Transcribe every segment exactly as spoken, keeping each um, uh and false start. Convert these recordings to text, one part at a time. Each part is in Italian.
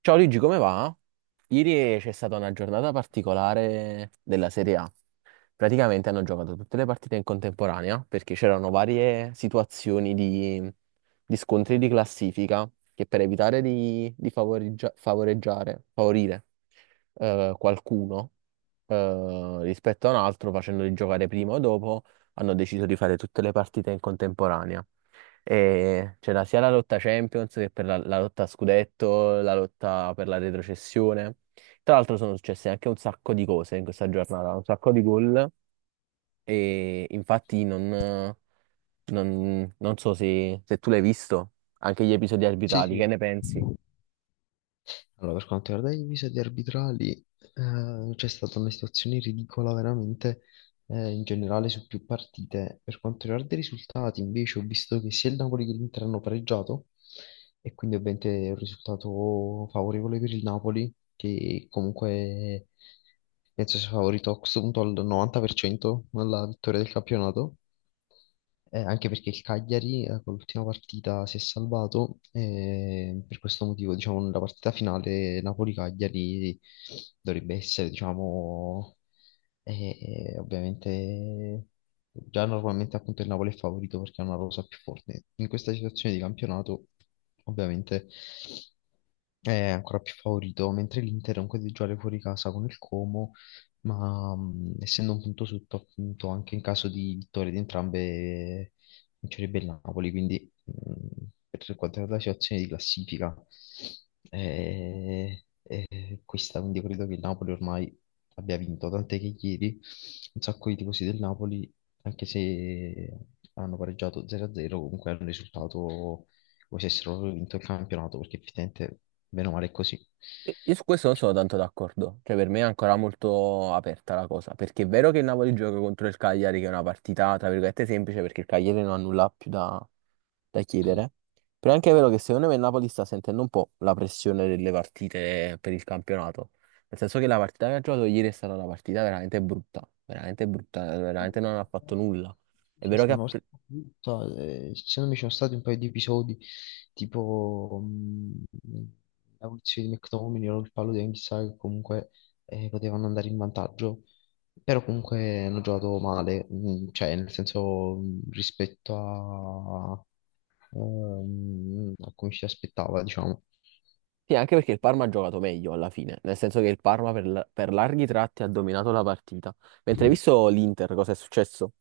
Ciao Luigi, come va? Ieri c'è stata una giornata particolare della Serie A. Praticamente hanno giocato tutte le partite in contemporanea perché c'erano varie situazioni di, di scontri di classifica che per evitare di, di favoreggia- favoreggiare, favorire eh, qualcuno eh, rispetto a un altro, facendoli giocare prima o dopo, hanno deciso di fare tutte le partite in contemporanea. E c'era sia la lotta Champions che per la, la lotta a scudetto, la lotta per la retrocessione. Tra l'altro sono successe anche un sacco di cose in questa giornata, un sacco di gol e infatti non, non- non so se, se tu l'hai visto, anche gli episodi Sì, arbitrali, che sì. ne pensi? Allora, per quanto riguarda gli episodi arbitrali, eh, c'è stata una situazione ridicola veramente eh, in generale su più partite. Per quanto riguarda i risultati, invece, ho visto che sia il Napoli che l'Inter hanno pareggiato e quindi ovviamente è un risultato favorevole per il Napoli, che comunque penso sia favorito a questo punto al novanta per cento alla vittoria del campionato. Eh, anche perché il Cagliari eh, con l'ultima partita si è salvato e per questo motivo, diciamo, nella partita finale Napoli-Cagliari dovrebbe essere, diciamo, eh, ovviamente già normalmente appunto il Napoli è favorito perché ha una rosa più forte. In questa situazione di campionato, ovviamente è ancora più favorito, mentre l'Inter è un po' di giocare fuori casa con il Como ma mh, essendo un punto sotto, appunto, anche in caso di vittoria di entrambe vincerebbe il Napoli, quindi mh, per quanto riguarda la situazione di classifica è, è questa, quindi credo che il Napoli ormai abbia vinto, tant'è che ieri un sacco di tifosi del Napoli, anche se hanno pareggiato zero a zero, comunque è un risultato come se avessero vinto il campionato, perché effettivamente, bene o male, è così. Io su questo non sono tanto d'accordo, cioè per me è ancora molto aperta la cosa, perché è vero che il Napoli gioca contro il Cagliari, che è una partita tra virgolette semplice, perché il Cagliari non ha nulla più da, da chiedere, però è anche vero che secondo me il Napoli sta sentendo un po' la pressione delle partite per il campionato, nel senso che la partita che ha giocato ieri è stata una partita veramente brutta, veramente brutta, No, veramente non ha fatto no. nulla. È Sì, vero che ha sono pre- stato- eh, ci sono, mi sono stati un paio di episodi tipo mh, la punizione di McTominay o il fallo di Anguissa che comunque eh, potevano andare in vantaggio però comunque hanno giocato male mh, cioè nel senso mh, rispetto a, ehm, a come ci si aspettava diciamo. Sì, anche perché il Parma ha giocato meglio alla fine, nel senso che il Parma per, la- per larghi tratti ha dominato la partita. Mentre hai visto l'Inter, cosa è successo?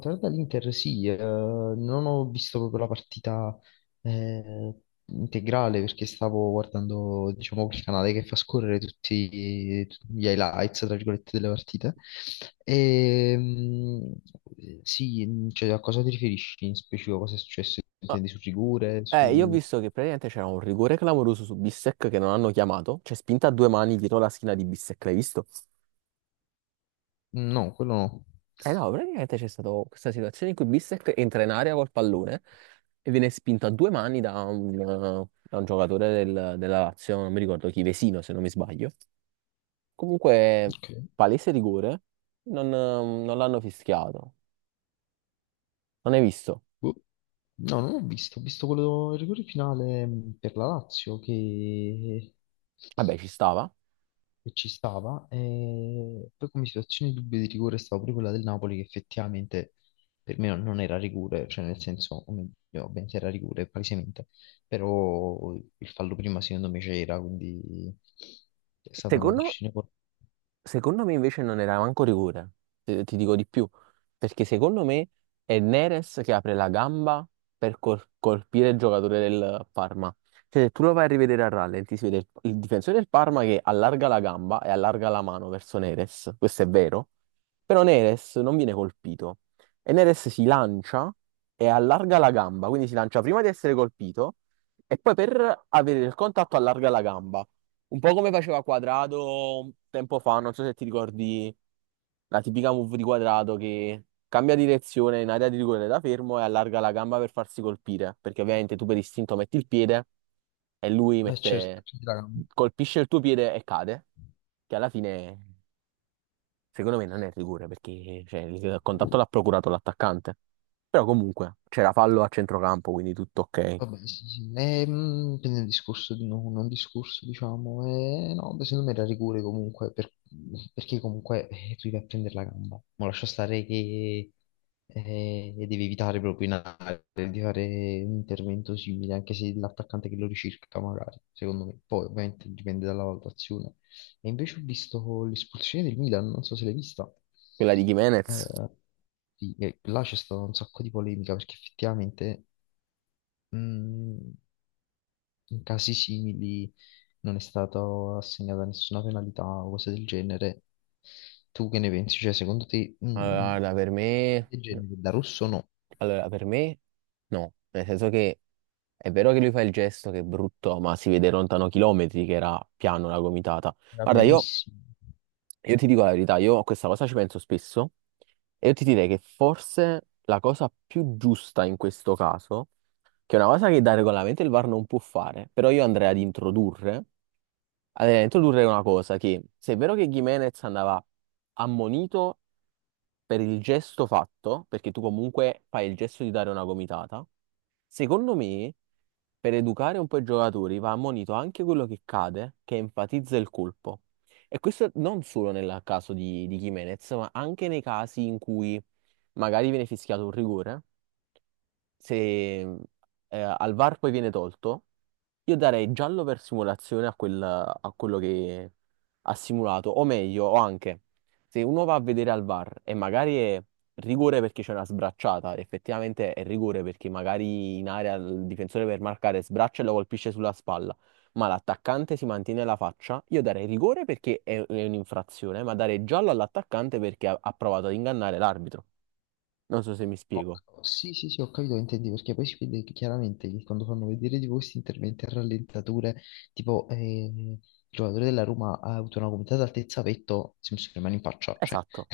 Tornando all'Inter, sì, eh, non ho visto proprio la partita eh, integrale perché stavo guardando, diciamo, quel canale che fa scorrere tutti, tutti gli highlights, tra virgolette, delle partite. E, mm, sì, cioè, a cosa ti riferisci in specifico? Cosa è successo? Ah, Intendi su rigore? eh, io ho Su... visto che praticamente c'era un rigore clamoroso su Bissek che non hanno chiamato, cioè spinta a due mani dietro la schiena di Bissek, l'hai visto? No, quello no. Eh no, praticamente c'è stata questa situazione in cui Bissek entra in area col pallone e viene spinto a due mani da un, eh, da un giocatore del- della Lazio, non mi ricordo chi, Vesino se non mi sbaglio. Comunque, Ok. palese rigore, non eh, non l'hanno fischiato. Non hai visto? Boh. No, non ho visto, ho visto quello, il rigore finale mh, per la Lazio che Vabbè, ci stava. che ci stava. E poi come situazione di dubbio di rigore stava pure quella del Napoli che effettivamente per me non era rigore, cioè nel senso, o meglio, beh, se era rigore palesemente, però il fallo prima secondo me c'era, quindi è stata una Secondo, decisione... cor- secondo me invece non era manco rigore, te- ti dico di più, perché secondo me è Neres che apre la gamba per col- colpire il giocatore del Parma. Cioè, se tu lo vai a rivedere a rallenti, si vede il, il difensore del Parma che allarga la gamba e allarga la mano verso Neres, questo è vero, però Neres non viene colpito e Neres si lancia e allarga la gamba, quindi si lancia prima di essere colpito e poi per avere il contatto allarga la gamba. Un po' come faceva Quadrato un tempo fa, non so se ti ricordi la tipica move di Quadrato che cambia direzione in area di rigore da fermo e allarga la gamba per farsi colpire, perché ovviamente tu per istinto metti il piede e lui Eh, certo, mette- ci sarà. colpisce il tuo piede e cade, che alla fine secondo me non è rigore perché cioè, il contatto l'ha procurato l'attaccante. Però comunque c'era fallo a centrocampo, quindi tutto ok. Vabbè, sì, sì. Ehm, quindi un discorso di no- non discorso, diciamo, eh, no, beh, secondo me era rigore comunque, per- perché comunque eh, tu devi a prendere la gamba. Ma lascia stare che eh, devi evitare proprio in area di fare un intervento simile, anche se l'attaccante che lo ricirca magari, secondo me. Poi ovviamente dipende dalla valutazione. E invece ho visto l'espulsione del Milan, non so se l'hai vista. Quella di Jimenez, Eh, sì, e là c'è stata un sacco di polemica perché effettivamente... mm, in casi simili non è stata assegnata nessuna penalità o cose del genere. Tu che ne pensi? Cioè, secondo te, allora, mh, guarda, per cose me... del no, genere da rosso o no? allora, per me... No, nel senso che è vero che lui fa il gesto che è brutto, ma si vede lontano chilometri che era piano la gomitata. Era Guarda, io, pianissimo. io ti dico la verità, io a questa cosa ci penso spesso e io ti direi che forse la cosa più giusta in questo caso, che è una cosa che da regolamento il V A R non può fare, però io andrei ad introdurre, andrei ad introdurre una cosa che se è vero che Gimenez andava ammonito per il gesto fatto, perché tu comunque fai il gesto di dare una gomitata, secondo me, per educare un po' i giocatori va ammonito anche quello che cade, che enfatizza il colpo. E questo non solo nel caso di, di Jimenez, ma anche nei casi in cui magari viene fischiato un rigore se eh, al V A R poi viene tolto, io darei giallo per simulazione a, quel- a quello che ha simulato, o meglio, o anche se uno va a vedere al V A R e magari è rigore perché c'è una sbracciata, effettivamente è rigore perché magari in area il difensore per marcare sbraccia e lo colpisce sulla spalla. Ma l'attaccante si mantiene la faccia, io darei rigore perché è è un'infrazione, ma darei giallo all'attaccante perché ha ha provato ad ingannare l'arbitro. Non so se mi Ho spiego. ca- sì, sì, sì, ho capito che intendi, perché poi si vede che chiaramente che quando fanno vedere tipo questi interventi a rallentatore, tipo eh, il giocatore della Roma ha avuto una gomitata altezza petto, Simpson rimane in faccia, cioè. Esatto.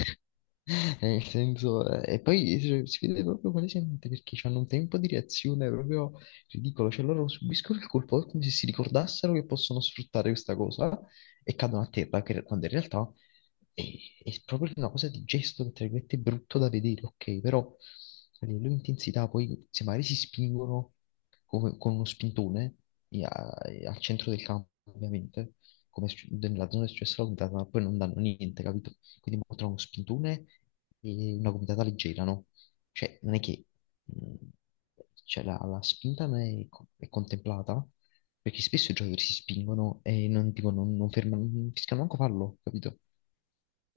Eh, Nel senso, eh, e poi cioè, si vede proprio palesemente perché hanno un tempo di reazione proprio ridicolo, cioè loro subiscono il colpo come se si ricordassero che possono sfruttare questa cosa e cadono a terra, che- quando in realtà è, è proprio una cosa di gesto, che tra virgolette, è brutto da vedere, ok, però a livello di intensità poi se magari si spingono come- con uno spintone e a- e al centro del campo, ovviamente, come sc- nella zona di successo la guidata, ma poi non danno niente, capito? Quindi mo tra uno spintone e una guidata leggera, no? Cioè, non è che mh, cioè, la, la spinta non è, co- è contemplata, perché spesso i giocatori si spingono e non, tipo, non, non fermano, non fischiano manco fallo, capito?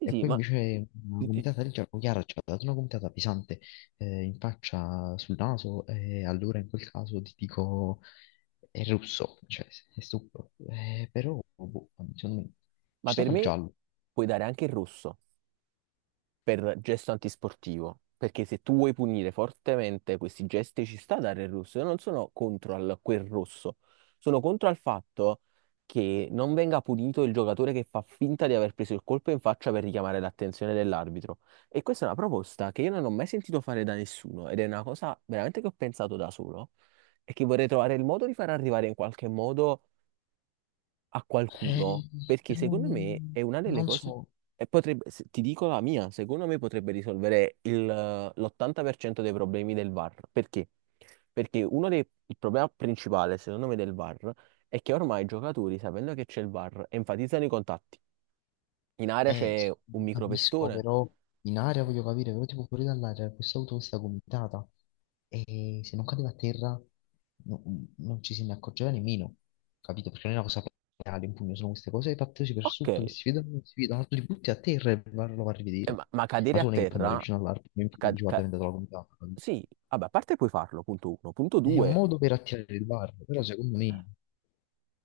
Sì, sì, poi ma invece una gomitata del gioco, chiaro, ci ha dato una gomitata pesante eh, in faccia, sul naso, e allora in quel caso ti dico, è russo, cioè è stupido. Eh, però boh, secondo me ci Ma per stava il me giallo. puoi dare anche il rosso per gesto antisportivo, perché se tu vuoi punire fortemente questi gesti ci sta a dare il rosso. Io non sono contro al- quel rosso, sono contro al fatto che non venga punito il giocatore che fa finta di aver preso il colpo in faccia per richiamare l'attenzione dell'arbitro. E questa è una proposta che io non ho mai sentito fare da nessuno ed è una cosa veramente che ho pensato da solo e che vorrei trovare il modo di far arrivare in qualche modo a qualcuno, Eh, perché però secondo me non, è una delle non cose, so. e potrebbe, se- ti dico la mia, secondo me potrebbe risolvere il, eh, l'ottanta per cento dei problemi del V A R. Perché? Perché uno dei, il problema principale, secondo me, del V A R è che ormai i giocatori, sapendo che c'è il V A R, enfatizzano i contatti. In area Eh, c'è un lo capisco, micropestone. però in aria voglio capire, però tipo fuori dall'aria questa auto questa gomitata e se non cadeva a terra no- non ci se ne accorgeva nemmeno, capito? Perché non è una cosa reale, un pugno, sono queste cose fatte così per Ok, sotto che eh, si vedono, non si vedono, tu li butti a terra e va- lo va a rivedere. ma, ma Ma cadere tu a non è che puoi andare terra... vicino all'albero e ca- dici guarda è ca- diventata la gomitata. Capito? sì, vabbè, a parte puoi farlo, punto uno. Punto È un due, modo per attirare il bar, però secondo me,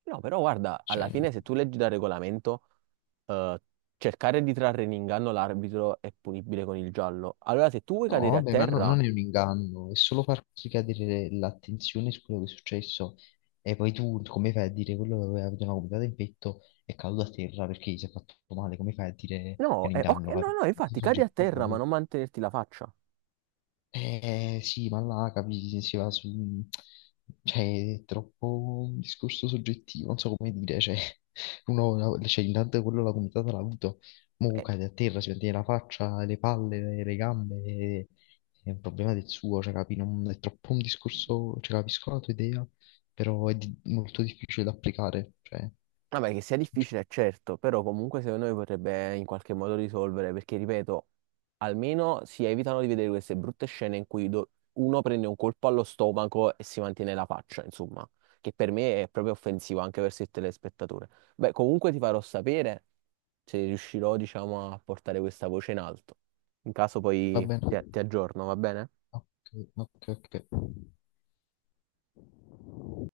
no, però guarda, cioè, alla no. fine se tu leggi dal regolamento, eh, cercare di trarre in inganno l'arbitro è punibile con il giallo. Allora se tu vuoi No, cadere a vabbè, ma no- terra, non è un inganno, è solo far ricadere l'attenzione su quello che è successo e poi tu come fai a dire quello che aveva avuto una gomitata in petto è caduto a terra perché gli si è fatto male, come fai a dire che è no, un eh, ok, inganno? cap- no, no, Una cosa infatti cadi a soggettiva, terra ma poi. non mantenerti la faccia. Eh sì, ma là capisci, si va su... Cioè, è troppo un discorso soggettivo, non so come dire, cioè, uno, cioè, intanto quello la comitata l'ha avuto, mo cade a terra, si mette la faccia, le palle, le, le gambe, e- è un problema del suo, cioè, capi, non, è troppo un discorso, cioè, capisco la tua idea, però è di- molto difficile da applicare, cioè, Vabbè, che sia difficile, è certo, però comunque secondo me potrebbe in qualche modo risolvere, perché ripeto, almeno si evitano di vedere queste brutte scene in cui do- uno prende un colpo allo stomaco e si mantiene la faccia, insomma, che per me è proprio offensivo anche verso il telespettatore. Beh, comunque ti farò sapere se riuscirò, diciamo, a portare questa voce in alto. In caso va poi bene, ti ti aggiorno, va bene? ok, ok, ok.